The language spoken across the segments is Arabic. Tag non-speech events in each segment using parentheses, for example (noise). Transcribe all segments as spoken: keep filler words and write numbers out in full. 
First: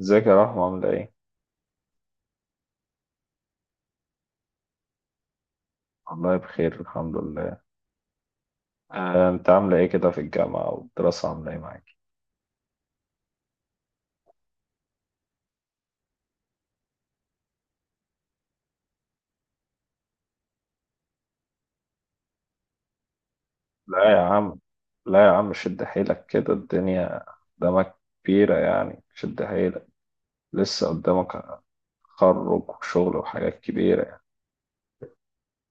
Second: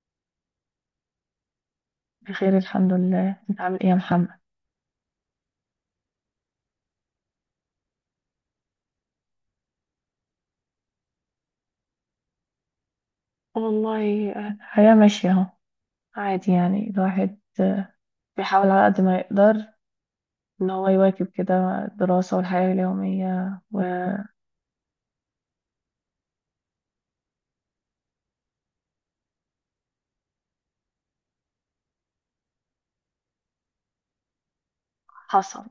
ازيك يا رحمة عاملة ايه؟ بخير الحمد لله، انت عامل ايه يا محمد؟ والله بخير الحمد لله. آه، انت عاملة ايه كده في الجامعة والدراسة عاملة ايه معاك؟ والله آه، الحياة ماشية اهو. عادي يعني، الواحد آه، بيحاول على قد ما يقدر ان هو يواكب كده الدراسة والحياة اليومية، لا يا وحصل. عم، لا يا عم، شد حيلك، كده الدنيا قدامك كبيرة، يعني شد حيلك، لسه قدامك تخرج وشغل وحاجات كبيرة يعني.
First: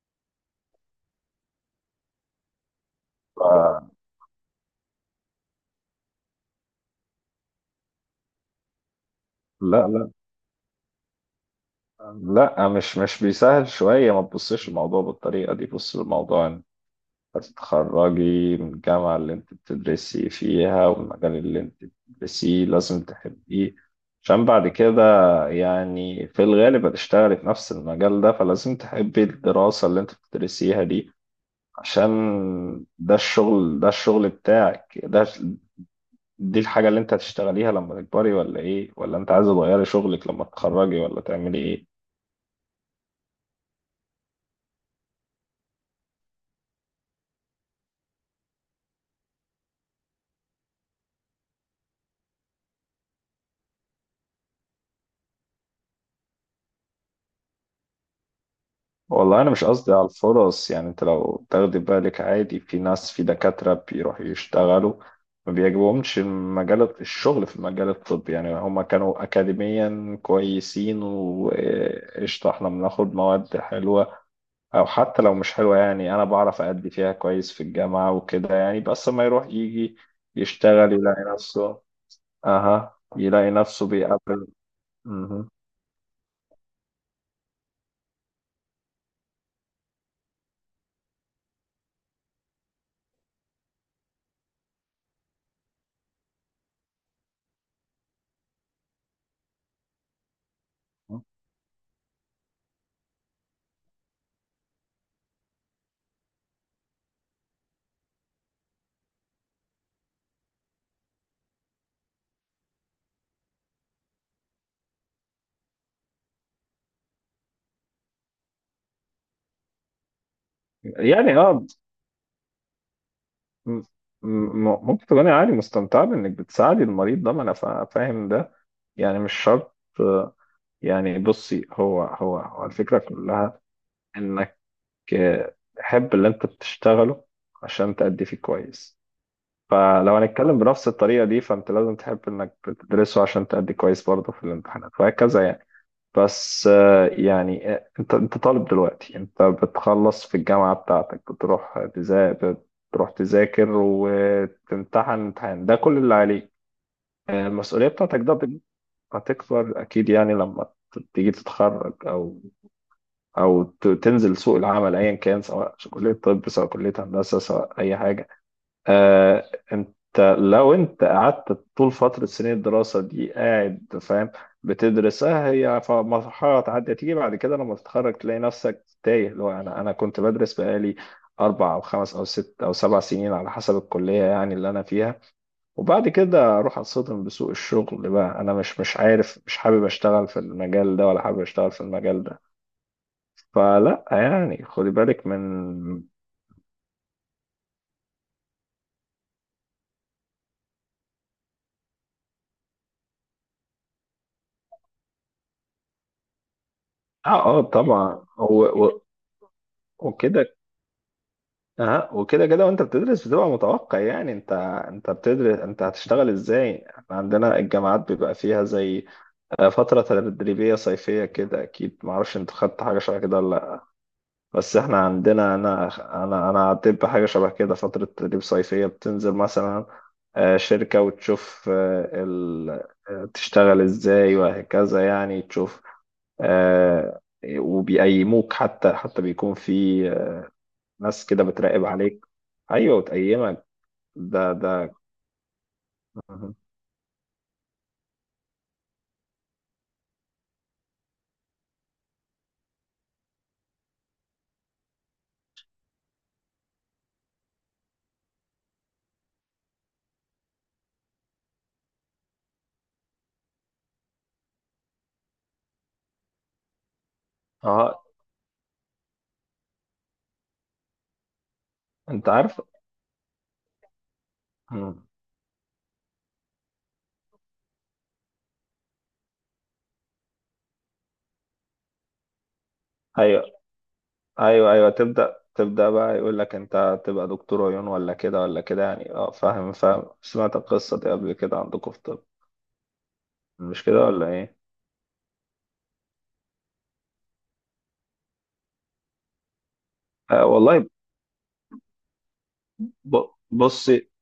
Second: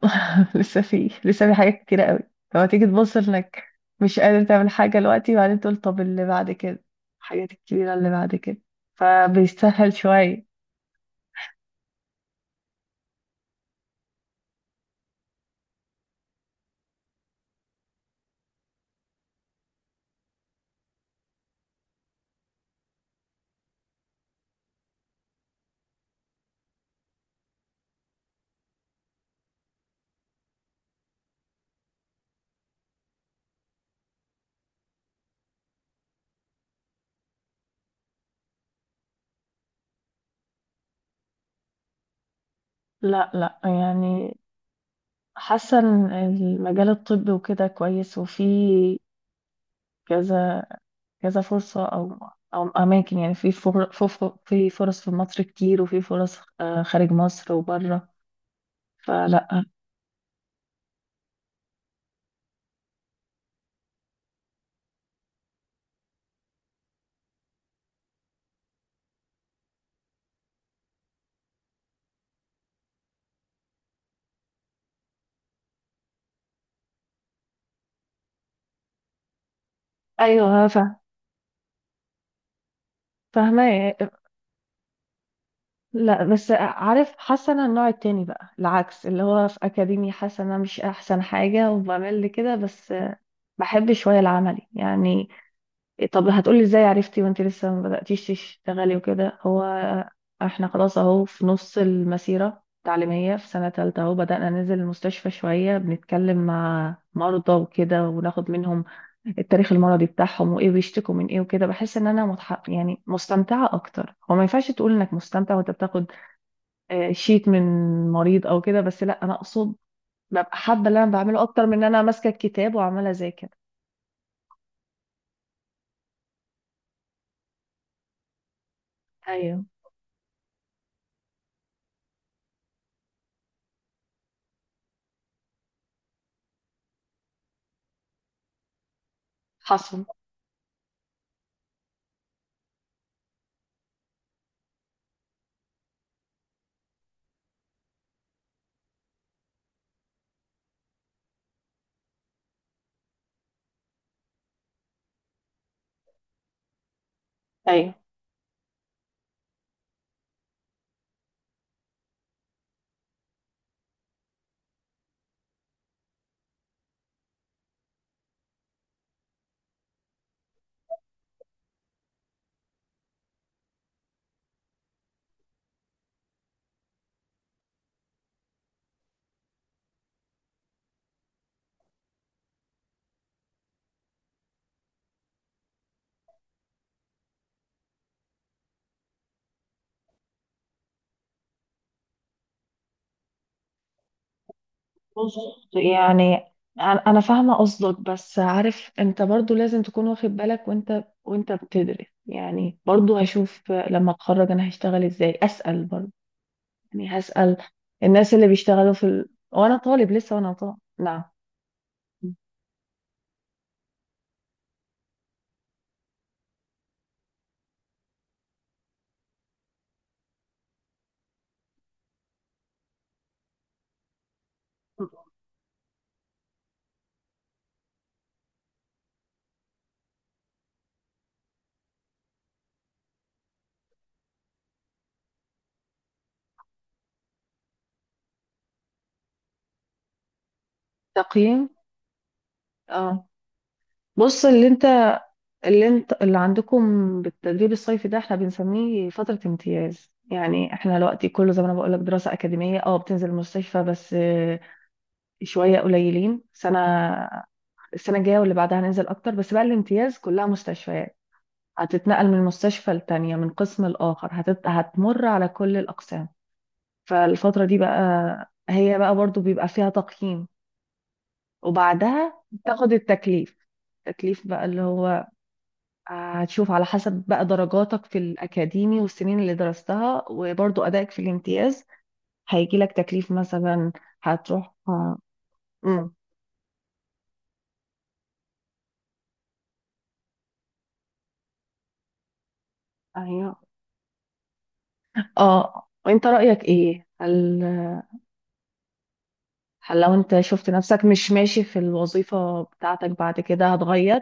(laughs) لسه في لسه في حاجات كتيرة قوي لما تيجي تبص ف... انك مش قادر تعمل حاجة دلوقتي، وبعدين تقول طب اللي بعد كده، الحاجات الكبيرة اللي بعد كده، لا، فبيستاهل لا، شوية. لا مش مش بيسهل شوية، ما تبصش الموضوع بالطريقة دي، بص الموضوع هتتخرجي من الجامعة اللي انت بتدرسي فيها، والمجال اللي انت بتدرسيه لازم تحبيه عشان بعد كده يعني في الغالب هتشتغلي في نفس المجال ده، فلازم تحبي الدراسة اللي انت بتدرسيها دي عشان ده الشغل ده الشغل بتاعك ده، دي الحاجة اللي انت هتشتغليها لما تكبري، ولا ايه؟ ولا انت عايزة تغيري شغلك لما تتخرجي ولا تعملي ايه؟ لا لا يعني، حاسة ان المجال الطبي وكده كويس، وفي كذا كذا فرصة أو أو أماكن، يعني في فر- في ف- في فرص في مصر كتير، وفي فرص آه، خارج مصر وبره، والله انا مش فلا. قصدي على الفرص، يعني انت لو تاخدي بالك عادي في ناس، في دكاترة بيروحوا يشتغلوا ما بيعجبهمش المجال الشغل في المجال الطبي، يعني هما كانوا اكاديميا كويسين وقشطة، احنا بناخد مواد حلوة، او حتى لو مش حلوة، يعني انا بعرف ادي فيها كويس في الجامعة وكده يعني، بس ما يروح يجي ايوه يشتغل فا- يلاقي نفسه. اها، يلاقي نفسه فاهمة. بيقابل. مهم. لا بس عارف، حاسه انا النوع التاني بقى العكس، اللي هو في اكاديمي حاسه انا مش احسن حاجه وبعمل لي كده بس، بحب شويه العملي يعني. إيه طب هتقولي ازاي عرفتي وانت لسه ما بدأتيش تشتغلي وكده؟ هو احنا خلاص اهو في نص المسيرة التعليمية، في سنة تالتة اهو بدأنا ننزل المستشفى شوية، بنتكلم مع مرضى وكده وناخد منهم التاريخ المرضي بتاعهم وايه بيشتكوا من ايه وكده. بحس ان انا متح... يعني مستمتعة اكتر. هو ما ينفعش تقول انك مستمتع وانت بتاخد آه، شيت من مريض او كده، بس لا انا اقصد ببقى حابة اللي انا يعني بعمله اكتر اه من ان انا ماسكة الكتاب وعمالة اذاكر. م- م- ممكن تكوني عادي مستمتعة بإنك بتساعدي المريض ده، ما أنا فا- فاهم ده، يعني مش ايوه، شرط. آه، يعني بصي، هو هو هو الفكرة كلها إنك آه، تحب اللي أنت بتشتغله عشان تأدي فيه كويس، حصل. فلو هنتكلم بنفس الطريقة دي فأنت لازم تحب إنك بتدرسه عشان تأدي كويس برضه في الامتحانات وهكذا يعني. بس آه، يعني آه، انت انت طالب دلوقتي، انت بتخلص في الجامعة بتاعتك، بتروح تذا- بتروح تذاكر وتمتحن امتحان ده كل اللي عليك. آه، المسؤولية ايوه بتاعتك ده بت- هتكبر أكيد يعني لما ت- تيجي تتخرج، أو أو ت- تنزل سوق العمل، أيا كان، سواء كلية طب، سواء كلية هندسة، سواء أي حاجة. آه انت لو انت قعدت طول فترة سنين الدراسة دي قاعد فاهم بتدرسها هي، ف- مرحلة تعدي ليه بعد كده لما تتخرج تلاقي نفسك تايه، اللي هو انا انا كنت بدرس بقالي اربع او خمس او ست او سبع سنين على حسب الكلية يعني اللي انا فيها، وبعد كده اروح اتصدم بسوق الشغل، بقى انا مش مش عارف مش حابب اشتغل في المجال ده ولا حابب اشتغل في المجال ده. فلا يعني، خدي بالك بص، من. يعني انا أنا فاهمه قصدك، بس عارف انت برضو لازم تكون واخد بالك وانت وانت بتدرس يعني، برضو هشوف لما اتخرج انا هشتغل ازاي، اسال برضو، يعني اه هسال اه، طبعا الناس اللي هو بيشتغلوا و- في ال... وانا طالب لسه، وانا وكده. طالب نعم. اه وكده كده وانت بتدرس بتبقى متوقع، يعني انت انت بتدرس انت هتشتغل ازاي. احنا عندنا الجامعات بيبقى فيها زي آه، فترة تدريبية صيفية كده، اكيد معرفش انت خدت حاجة شبه كده ولا لا، بس احنا عندنا انا، انا انا عديت بحاجة شبه كده، فترة تدريب صيفية بتنزل مثلا آه، شركة وتشوف آه، ال... آه، تشتغل ازاي وهكذا يعني، تشوف. آه، وبيقيموك، حتى حتى بيكون في ناس كده تقييم، بتراقب عليك، ايوه اه. وتقيمك. بص ده اللي ده انت، اللي انت اللي عندكم بالتدريب الصيفي ده، احنا بنسميه فترة امتياز. يعني احنا دلوقتي كله زي ما انا بقول لك دراسة أكاديمية، اه بتنزل المستشفى بس شوية قليلين. سنة السنة الجاية واللي بعدها هننزل أكتر، بس بقى الامتياز كلها مستشفيات، هتتنقل من مستشفى لتانية، من قسم لآخر، هتت... هتمر على كل الأقسام. فالفترة دي اه بقى هي بقى برضو بيبقى فيها تقييم، انت وبعدها عارف. تاخد التكليف. التكليف بقى اللي مم. هو آه، هتشوف على حسب بقى درجاتك في الأكاديمي والسنين اللي درستها وبرضو أدائك في الامتياز، هيجي لك تكليف ايوه، مثلا ايوه، هتروح ايوه، آه، تبدا تبدا مم. بقى يقول لك انت تبقى دكتور عيون ولا كده ولا كده يعني، اه فاهم فاهم، سمعت القصه دي قبل كده عندكم في الطب، أيوه. مش كده ولا ايه؟ اه، وانت رأيك ايه؟ هل هل لو انت آه شفت والله، نفسك مش ماشي في الوظيفة بتاعتك ب- بعد كده بصي هتغير؟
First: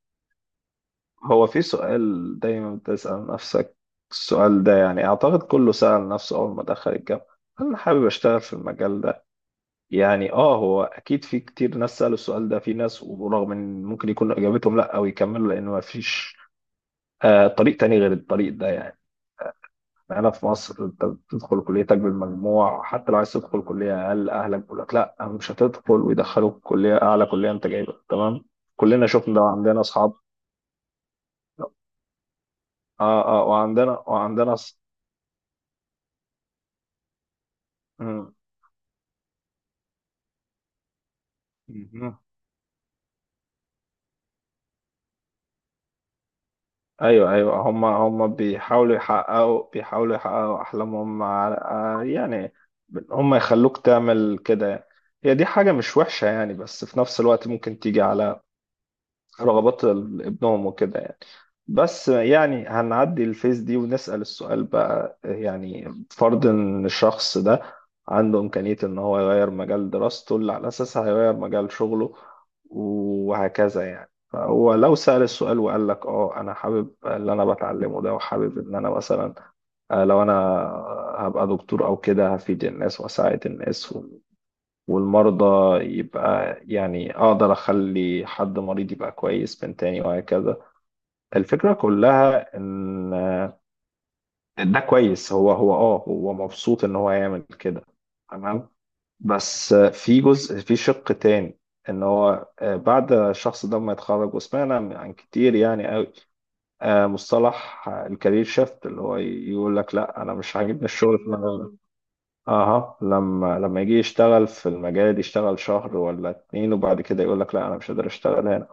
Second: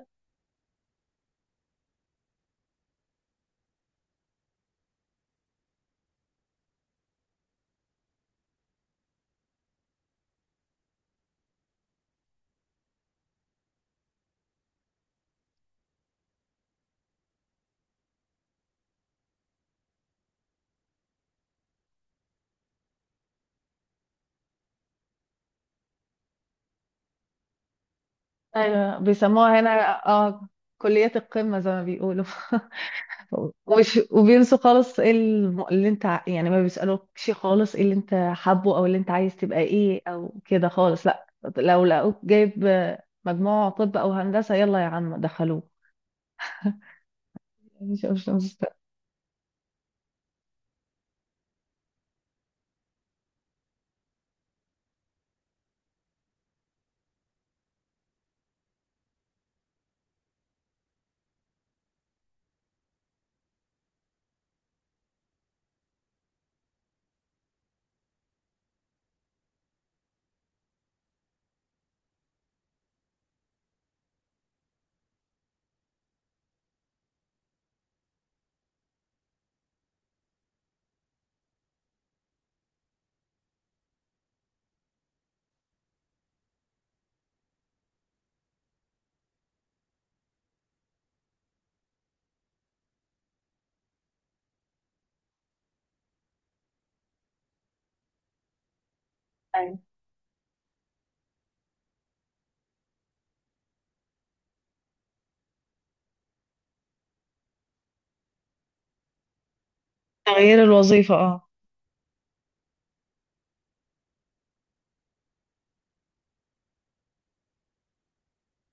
هو في سؤال دايما بتسال نفسك السؤال ده، يعني اعتقد كله سال نفسه اول ما دخل الجامعه، هل انا حابب اشتغل في المجال ده؟ يعني اه هو اكيد في كتير ناس سالوا السؤال ده، في ناس ورغم ان ممكن يكون اجابتهم لا او يكملوا لان ما فيش آه، طريق تاني غير الطريق ده يعني. هنا في مصر انت بتدخل كليتك بالمجموع، حتى لو عايز تدخل كلية أقل أهلك بيقول لك لا مش هتدخل، ويدخلوك كلية أعلى، كلية أنت جايبها تمام. ايوه كلنا شفنا ده بيسموها هنا. وعندنا أصحاب. اه، كلية القمة زي ما بيقولوا. اه اه، (laughs) وعندنا وش وعندنا وبينسوا أص... خالص ايه الم- اللي انت ع- يعني ما بيسألوكش خالص ايه اللي انت مم. حابه او اللي انت عايز تبقى ايه او كده خالص، لا. لو مهم. لقوك جايب مجموع طب او هندسة يلا يا عم دخلوه. ايوه، ايوه، هم مش مش هم مستاهل. بيحاولوا يحققوا بيحاولوا يحققوا احلامهم على- آه، يعني هم يخلوك تعمل كده يعني. هي دي حاجة مش وحشة يعني، بس في نفس الوقت ممكن تيجي على رغبات ال- ابنهم وكده يعني. بس يعني هنعدي الفيس دي ونسأل السؤال بقى، يعني فرض ان الشخص ده عنده إمكانية ان هو يغير مجال دراسته اللي على أساسها هيغير مجال شغله وهكذا يعني. فهو لو سأل السؤال وقال لك اه انا حابب اللي انا بتعلمه ده وحابب ان انا مثلا آه، لو انا هبقى دكتور او كده هفيد الناس واساعد الناس والمرضى، يبقى يعني أقدر أخلي حد مريض يبقى كويس من تاني وهكذا، الفكرة كلها إن ده كويس، هو هو آه هو مبسوط إن هو يعمل كده تمام. بس أيوة. في جزء، في شق تاني، إن هو آه، بعد الشخص ده ما يتخرج وسمعنا عن كتير يعني قوي مصطلح الكارير شيفت، اللي هو يقول لك لا أنا مش تغيير عاجبني الوظيفة، الشغل في اه. المجال ده. اها، لما لما يجي يشتغل في المجال، يشتغل شهر ولا اتنين وبعد كده يقول لك لا انا مش قادر اشتغل هنا،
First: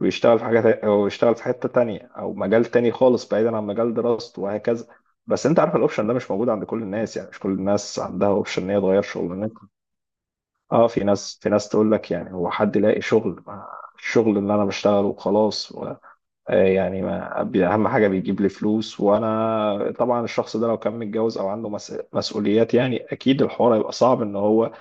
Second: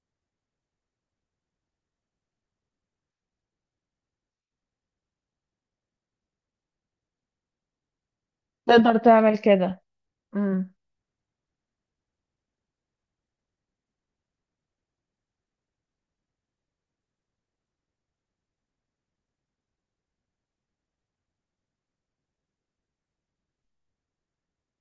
ويشتغل في حاجه تا- او يشتغل في حته تانية او مجال تاني خالص بعيدا عن مجال دراسته وهكذا. بس انت عارف الاوبشن ده مش موجود عند كل الناس، يعني مش كل الناس عندها اوبشن ان هي تقدر تغير تعمل شغلانتها. كده. اه، في ناس في ناس تقول لك يعني هو حد يلاقي شغل؟ ما الشغل اللي انا بشتغله وخلاص و- آه يعني ما بي- اهم حاجه بيجيب لي فلوس. وانا طبعا الشخص ده لو كان متجوز او عنده مس- مسؤوليات، يعني اكيد الحوار هيبقى صعب ان هو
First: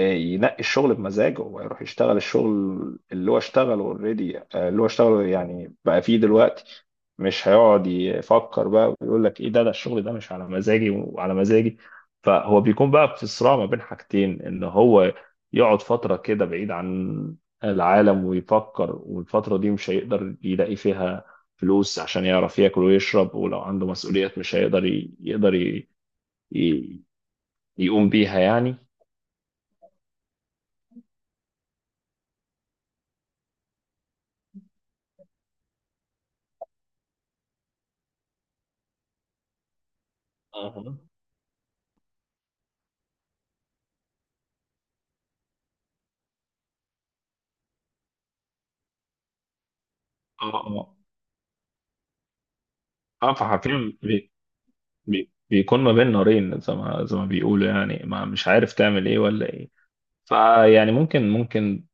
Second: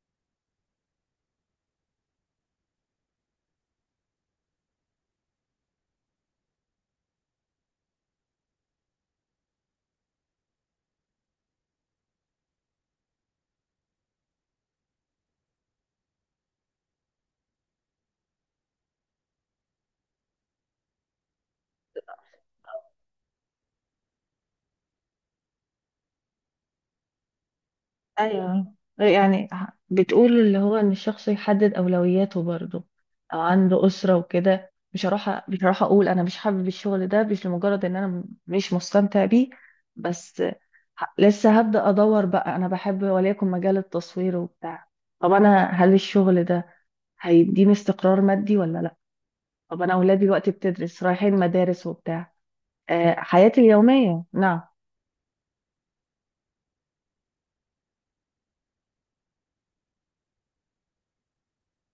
ينقي الشغل بمزاجه ويروح يشتغل الشغل اللي هو اشتغله اوريدي اللي هو اشتغله يعني بقى فيه دلوقتي، مش هيقعد يفكر بقى ويقول لك ايه ده، ده الشغل ده مش على مزاجي وعلى مزاجي. فهو بيكون بقى في صراع ما بين حاجتين، ان هو يقعد فترة كده بعيد عن العالم ويفكر، والفترة دي مش هيقدر يلاقي فيها فلوس عشان يعرف ياكل ويشرب، ولو عنده مسؤوليات مش هيقدر ي- يقدر ي- ي- يقوم بيها ايوه يعني. يعني، بتقول اللي هو ان الشخص يحدد اولوياته برضه، او عنده اسره وكده، مش هروح أ- مش هروح اقول انا مش حابب الشغل ده مش لمجرد ان انا م- مش مستمتع بيه بس. أها. ه- لسه هبدا ادور بقى، انا بحب وليكن مجال التصوير وبتاع. طب انا هل الشغل ده هيديني استقرار مادي ولا لا؟ طب انا اولادي اه دلوقتي اه بتدرس رايحين مدارس وبتاع، أه اه، حياتي فحرفيا اليوميه بي نعم. بي بيكون ما بين نارين، زي ما زي ما بيقولوا يعني، ما مش عارف تعمل ايه ولا ايه. فيعني ممكن ممكن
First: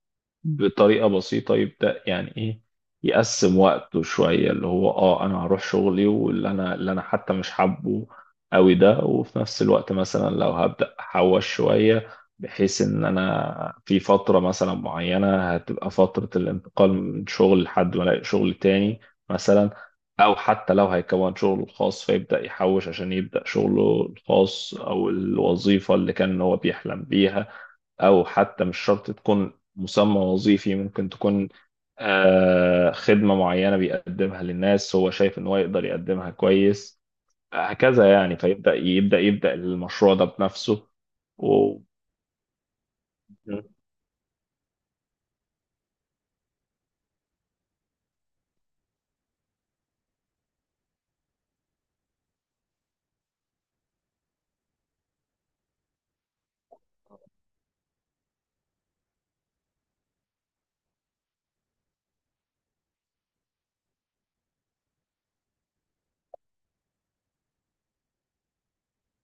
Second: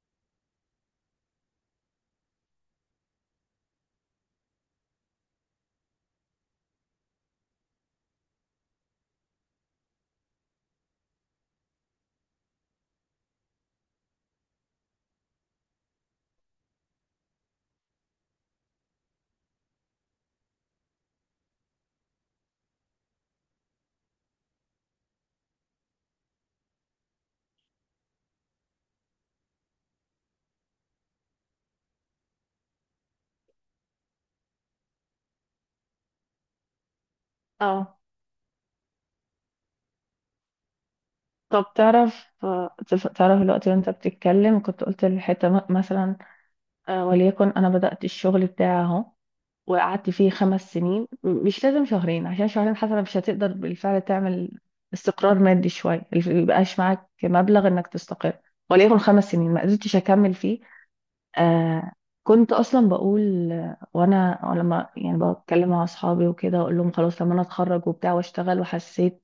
بطريقه بسيطه يبدا يعني ايه، يقسم وقته شويه، اللي هو اه انا هروح شغلي واللي انا، اللي انا حتى مش حابه قوي ده، وفي نفس الوقت مثلا لو هبدا احوش شويه بحيث ان انا في فتره مثلا معينه هتبقى فتره الانتقال من شغل لحد ما الاقي شغل تاني مثلا، او حتى لو هيكون شغله الخاص فيبدا يحوش عشان يبدا شغله الخاص، او الوظيفه اللي كان هو بيحلم بيها، او حتى مش شرط تكون مسمى وظيفي، ممكن تكون آه، خدمة معينة بيقدمها للناس هو شايف ان هو يقدر يقدمها كويس، اه. هكذا يعني، فيبدأ يبدأ يبدأ المشروع ده بنفسه طب و... تعرف، تف- تعرف الوقت وانت بتتكلم كنت قلت الحتة م- مثلا آه، وليكن انا بدأت الشغل بتاعي اهو، وقعدت فيه خمس سنين م- مش لازم شهرين، عشان شهرين حتى مش هتقدر بالفعل تعمل استقرار مادي شوية، ميبقاش معاك مبلغ انك تستقر. وليكن خمس سنين ما قدرتش اكمل فيه. آه، كنت اصلا بقول آه، وانا لما يعني بتكلم مع اصحابي وكده اقول لهم خلاص لما انا اتخرج وبتاع واشتغل، وحسيت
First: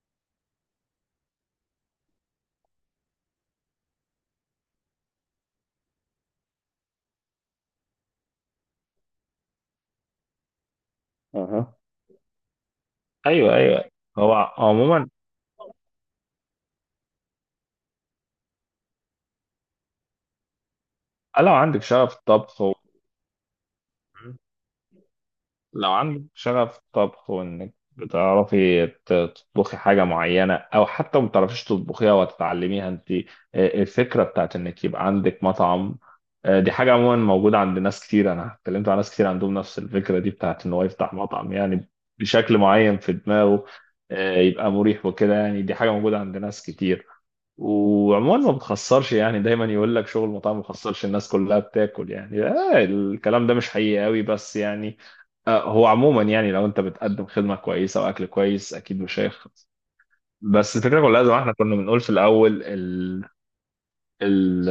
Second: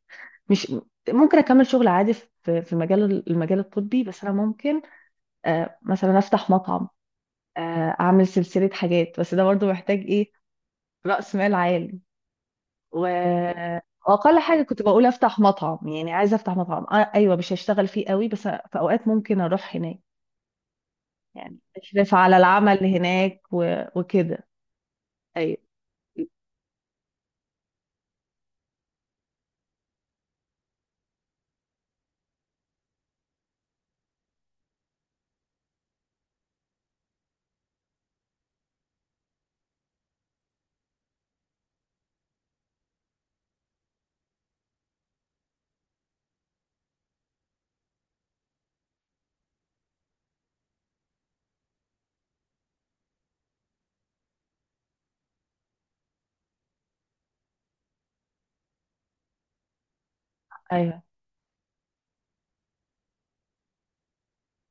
مش ممكن اكمل شغل عادي في في مجال المجال الطبي، بس انا ممكن آه، مثلا افتح مطعم، آه، اعمل سلسله حاجات. بس ده برضو محتاج ايه؟ راس مال اها، عالي. و، ايوه، ايوه، هو واقل حاجه كنت بقول عموما افتح مطعم، يعني عايزه افتح مطعم آه، ايوه، مش هشتغل فيه قوي، بس في اوقات ممكن اروح هناك لو يعني، عندك شغف اشرف على الطبخ، العمل هناك و... وكده. ايوه لو عندك شغف طبخ وانك بتعرفي ت- تطبخي حاجة معينة، او حتى ما بتعرفيش تطبخيها وتتعلميها انت، آه، الفكرة بتاعت انك يبقى عندك مطعم، آه، دي حاجة عموما موجودة عند ناس كتير، انا اتكلمت مع ناس كتير عندهم نفس الفكرة دي بتاعت ان هو يفتح مطعم يعني بشكل معين في دماغه، آه، يبقى مريح وكده يعني، دي حاجة موجودة عند ناس كتير. وعموما ما بتخسرش يعني، دايما يقول لك شغل المطاعم ما بيخسرش، الناس كلها بتاكل يعني. آه الكلام ده مش حقيقي قوي، بس يعني آه هو عموما يعني لو انت بتقدم خدمة كويسة واكل كويس اكيد مش هيخسر. بس الفكرة ايوه. كلها زي ما احنا كنا بنقول في الاول ال ال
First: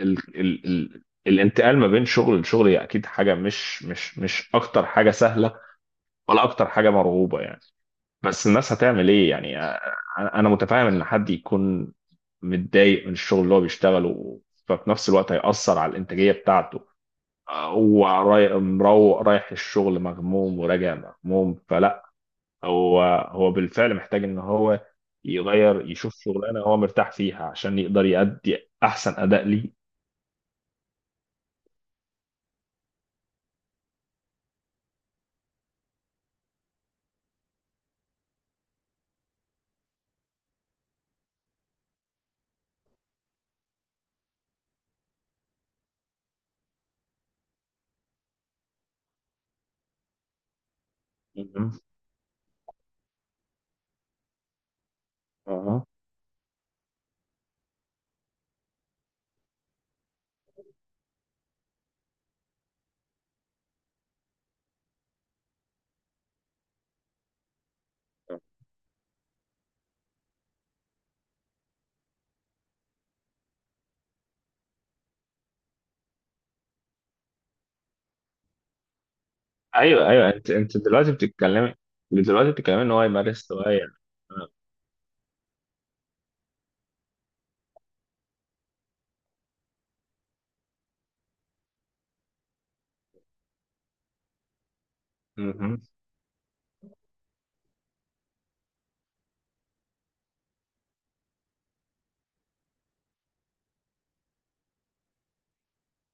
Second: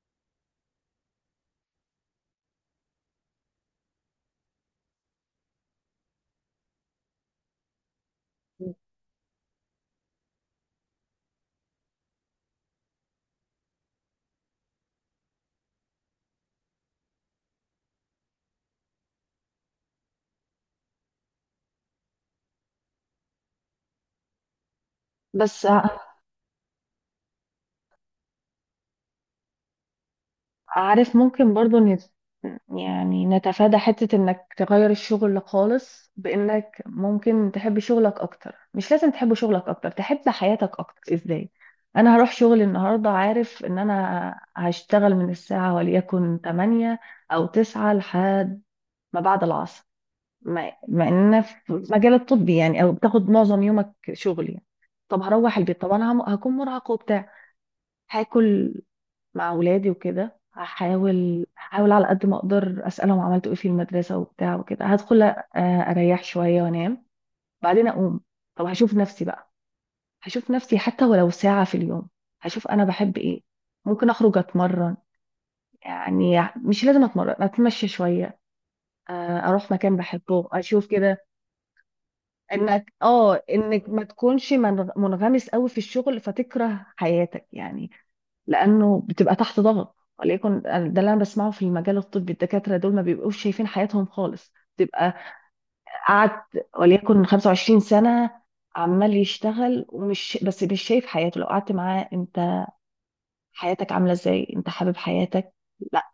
ال ال ال الانتقال ما بين شغل لشغل هي اكيد حاجة مش مش مش اكتر حاجة سهلة ولا اكتر حاجة مرغوبة يعني. بس الناس هتعمل ايه يعني آه، انا أنا متفاهم ان حد يكون متضايق من الشغل اللي هو بيشتغله، ففي نفس الوقت هيأثر على الانتاجية بتاعته. آه، هو راي- مروق رايح الشغل مغموم وراجع مغموم، فلا هو هو بالفعل محتاج ان هو بس يغير، يشوف شغلانة هو مرتاح فيها عشان يقدر يأدي احسن اداء ليه. عارف، ممكن برضو نت... يعني نتفادى حتة انك تغير الشغل خالص بانك ممكن تحب شغلك اكتر. مش لازم تحب شغلك اكتر، تحب حياتك اكتر ازاي. انا هروح شغلي النهاردة عارف ان انا هشتغل من الساعة وليكن تمانية او تسعة لحد ما بعد العصر، مع مع ان في مهم. المجال الطبي يعني او بتاخد معظم يومك شغل يعني. طب هروح البيت، أها. طب انا هم- هكون مرهقة وبتاع، هاكل مع ولادي وكده، هحاول هحاول على قد ما اقدر اسالهم عملتوا ايه في المدرسه وبتاع وكده، هدخل أ- اريح شويه وانام. بعدين اقوم، طب هشوف نفسي بقى، هشوف نفسي حتى ولو ساعه في اليوم هشوف انا بحب ايه. ممكن اخرج اتمرن، يعني مش لازم اتمرن، اتمشى شويه، آه، اروح مكان ايوه، ايوه، بحبه انت انت اشوف دلوقتي كده. بتتكلمي، دلوقتي بتتكلمي ان انك هو اه يمارس انك هواية. ما تكونش من- منغمس قوي في الشغل فتكره حياتك يعني. لانه بتبقى تحت ضغط، وليكن ده اللي انا بسمعه في المجال الطبي، الدكاتره دول ما بيبقوش شايفين حياتهم خالص، بتبقى مهم. قعد وليكن خمسة وعشرين سنة سنه عمال يشتغل، ومش بس مش شايف حياته، لو قعدت معاه انت حياتك عامله ازاي، انت حابب حياتك؟ لا.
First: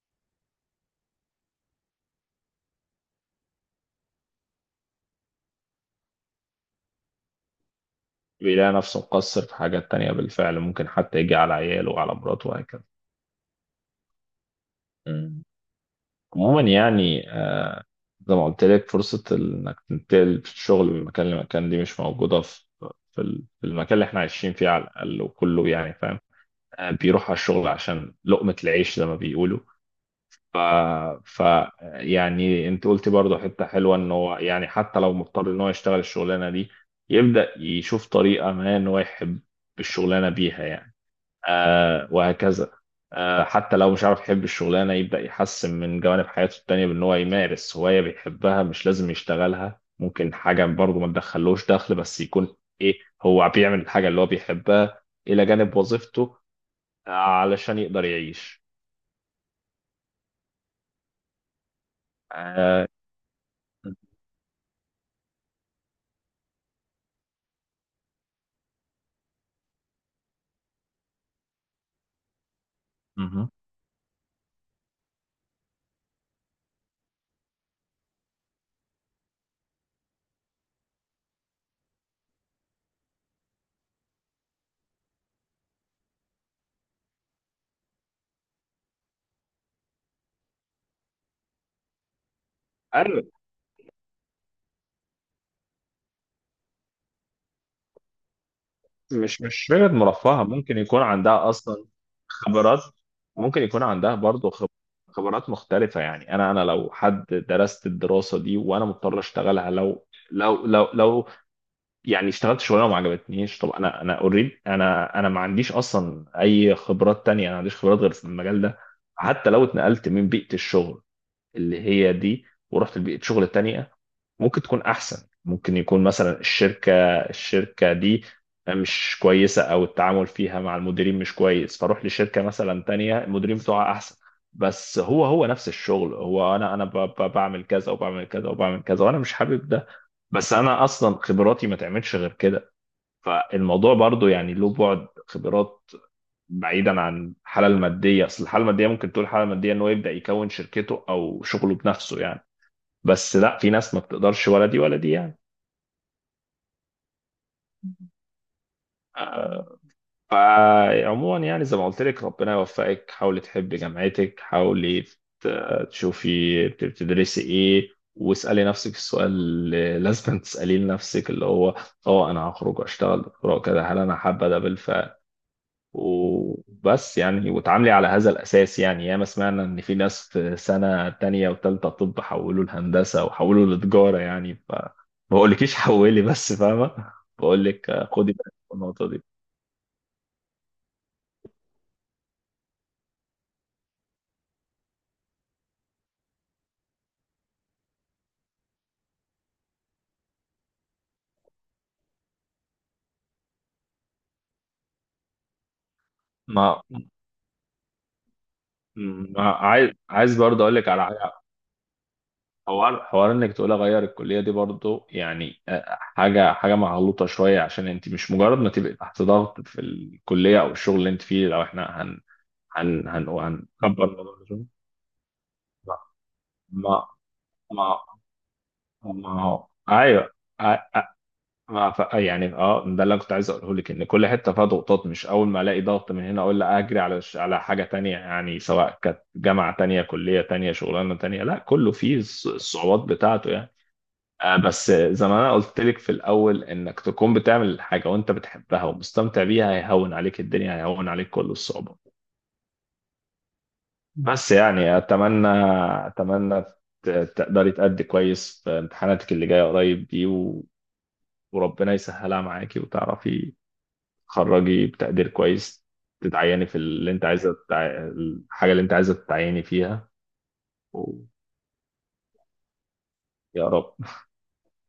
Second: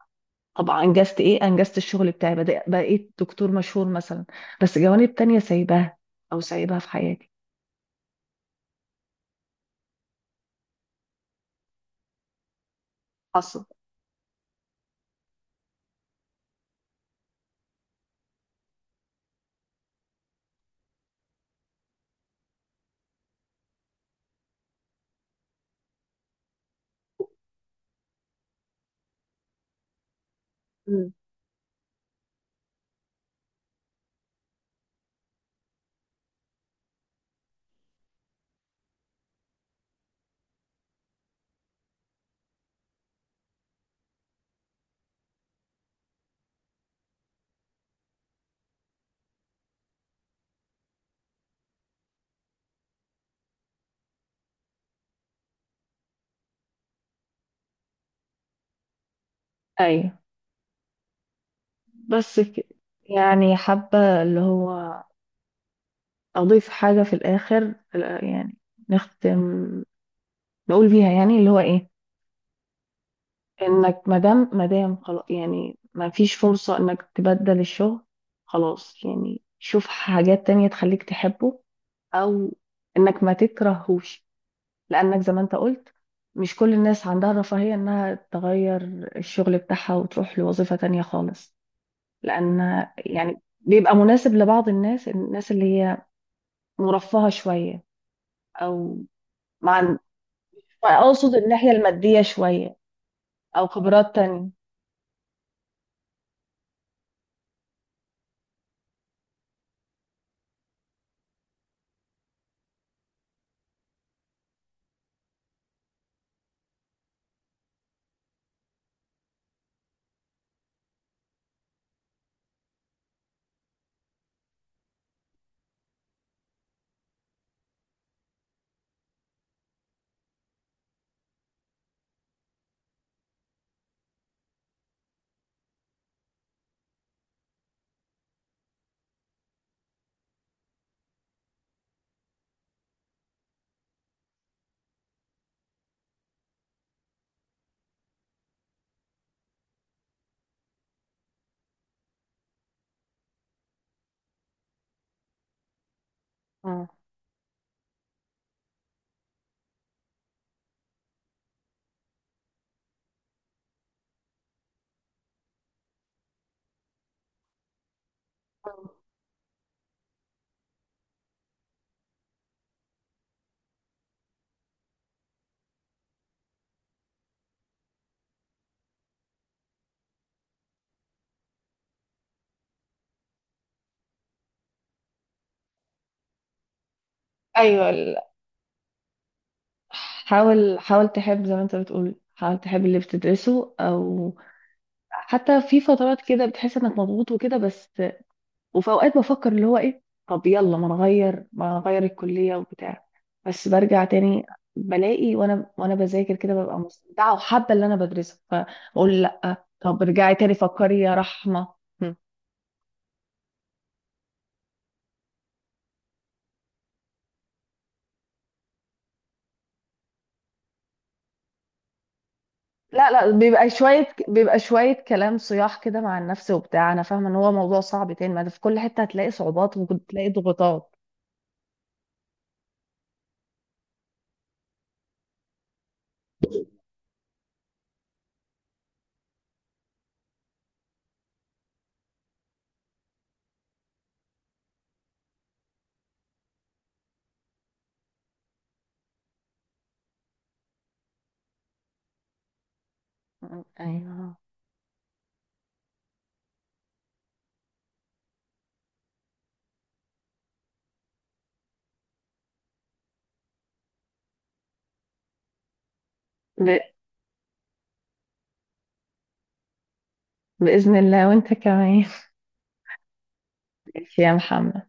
طبعا انجزت ايه، انجزت الشغل بتاعي، بدأ- بقيت دكتور مشهور مثلا، بس جوانب تانية سايباها او سايباها في حياتي. بيلاقي نفسه مقصر في حاجات تانية بالفعل، ممكن حتى يجي على عياله وعلى مراته وهكذا. حصل. مم. عموما يعني آه، زي ما قلت لك، فرصة إنك تنتقل في الشغل من مكان لمكان دي مش موجودة في في ال- في المكان اللي احنا عايشين فيه على الأقل، وكله يعني فاهم آه، بيروح على الشغل عشان لقمة العيش زي ما بيقولوا. ف... مم. ف يعني انت قلتي برضه حتة حلوة ان هو يعني حتى لو مضطر ان هو يشتغل الشغلانة دي يبدأ يشوف طريقة ما ان هو يحب الشغلانة بيها يعني آه وهكذا. آه حتى لو مش عارف يحب الشغلانة، يبدأ يحسن من جوانب حياته التانية بأن هو يمارس هواية بيحبها، مش لازم يشتغلها، ممكن حاجة برضه ما تدخلوش دخل، بس يكون إيه هو بيعمل الحاجة اللي هو بيحبها إلى جانب وظيفته آه، علشان يقدر يعيش. ايوه بس كده، آه يعني حابه اللي هو أضيف حاجة في الآخر آه، يعني نختم نقول بيها، يعني اللي هو إيه، مهم. إنك مادام مادام خلاص يعني ما فيش فرصة إنك تبدل الشغل، خلاص يعني شوف حاجات تانية تخليك تحبه، أو إنك ما تكرهوش، لأنك زي ما أنت قلت مش كل الناس عندها الرفاهية إنها تغير الشغل بتاعها وتروح لوظيفة تانية خالص. لأن أيوة. يعني بيبقى مناسب لبعض الناس، الناس اللي هي مرفهة شوية، أو، مش مش فكرة مع، مرفهة، ممكن يكون واقصد عندها الناحية أصلا المادية شوية، خبرات، ممكن او يكون عندها خبرات تانية. برضو خب- خبرات مختلفة يعني. أنا أنا لو حد درست الدراسة دي وأنا مضطر أشتغلها لو، لو لو لو يعني اشتغلت شغلانة وما عجبتنيش، طب أنا، أنا أوريد، أنا أنا ما عنديش أصلا أي خبرات تانية، أنا ما عنديش خبرات غير في المجال ده. حتى لو اتنقلت من بيئة الشغل اللي هي دي، ورحت لبيئة شغل تانية ممكن تكون احسن، ممكن يكون مثلا الشركه الشركه دي مش كويسه، او التعامل فيها مع المديرين مش كويس، فاروح لشركه مثلا تانية المديرين بتوعها احسن، بس هو هو نفس الشغل، هو انا، انا ب- ب- بعمل كذا وبعمل كذا وبعمل كذا وانا مش حابب ده، بس انا اصلا خبراتي ما تعملش غير كده. فالموضوع برضو يعني له بعد خبرات بعيدا عن الحاله الماديه. اصل الحاله الماديه ممكن تقول الحاله الماديه ان هو يبدا يكون شركته او شغله بنفسه يعني، بس لا، في ناس ما بتقدرش ولا دي ولا دي يعني. مم. آه، فعموما يعني زي ما قلت لك، ربنا يوفقك، حاولي تحبي جامعتك، حاولي ت- تشوفي بت- بتدرسي ايه، واسألي نفسك السؤال اللي (laughs) لازم تسأليه لنفسك، اللي هو اه انا هخرج واشتغل دكتوراه كده هل انا حابة ده بالفعل، وبس يعني، وتعاملي على هذا الاساس يعني. ياما سمعنا ان في ناس في سنة تانية وتالتة طب حولوا لهندسة وحولوا لتجارة يعني، ف ما بقولكيش حولي بس فاهمة، ايوه بقولك آه، ال- خدي بالك من النقطة دي. حاول حاول تحب، زي ما انت بتقول حاول تحب اللي بتدرسه، او حتى في فترات كده بتحس انك مضغوط وكده بس، وفي اوقات بفكر اللي هو ايه، طب يلا ما نغير ما نغير الكلية وبتاع، بس برجع تاني، بلاقي وانا وانا بذاكر كده ببقى ما مستمتعة وحابة اللي انا بدرسه، فبقول مم. لا عايز، طب ارجعي عايز تاني برضه اقول لك فكري على يا حاجه، رحمة. حوار حوار انك تقول اغير الكليه دي برضه يعني آه، حاجه حاجه مغلوطه شويه، عشان انت مش مجرد ما تبقي تحت ضغط في الكليه او الشغل اللي انت فيه. لو احنا هن هن لا هن لا بيبقى هنكبر شوية، الموضوع ده بيبقى شوية. شوية كلام صياح ما كده مع النفس وبتاع. أنا فاهمة إن هو موضوع ما صعب تاني، ما ده في كل حتة ما هتلاقي ما هو صعوبات وتلاقي ايوه، ضغوطات. ما ف... يعني اه ده اللي أنا كنت عايز اقوله لك ان كل حته فيها ضغوطات، مش اول ما الاقي ضغط من هنا اقول لا اجري على ش... على حاجه تانية يعني، سواء كانت جامعه تانية كليه تانية شغلانه تانية، لا كله فيه الص- الصعوبات بتاعته يعني. آه بس زي ما انا قلت لك في الاول، انك تكون بتعمل حاجه وانت بتحبها ومستمتع بيها هيهون عليك الدنيا، هيهون عليك كل الصعوبات. أيوه. بس يعني اتمنى، اتمنى ت- تقدري تأدي كويس في امتحاناتك اللي جايه قريب دي و... وربنا يسهلها معاكي، وتعرفي تخرجي بتقدير كويس، تتعيني في ب... اللي انت عايزه تتع... الحاجه اللي انت عايزه تتعيني فيها. بإذن ويا الله، وأنت كمان. (laughs) رب. ماشي يا محمد.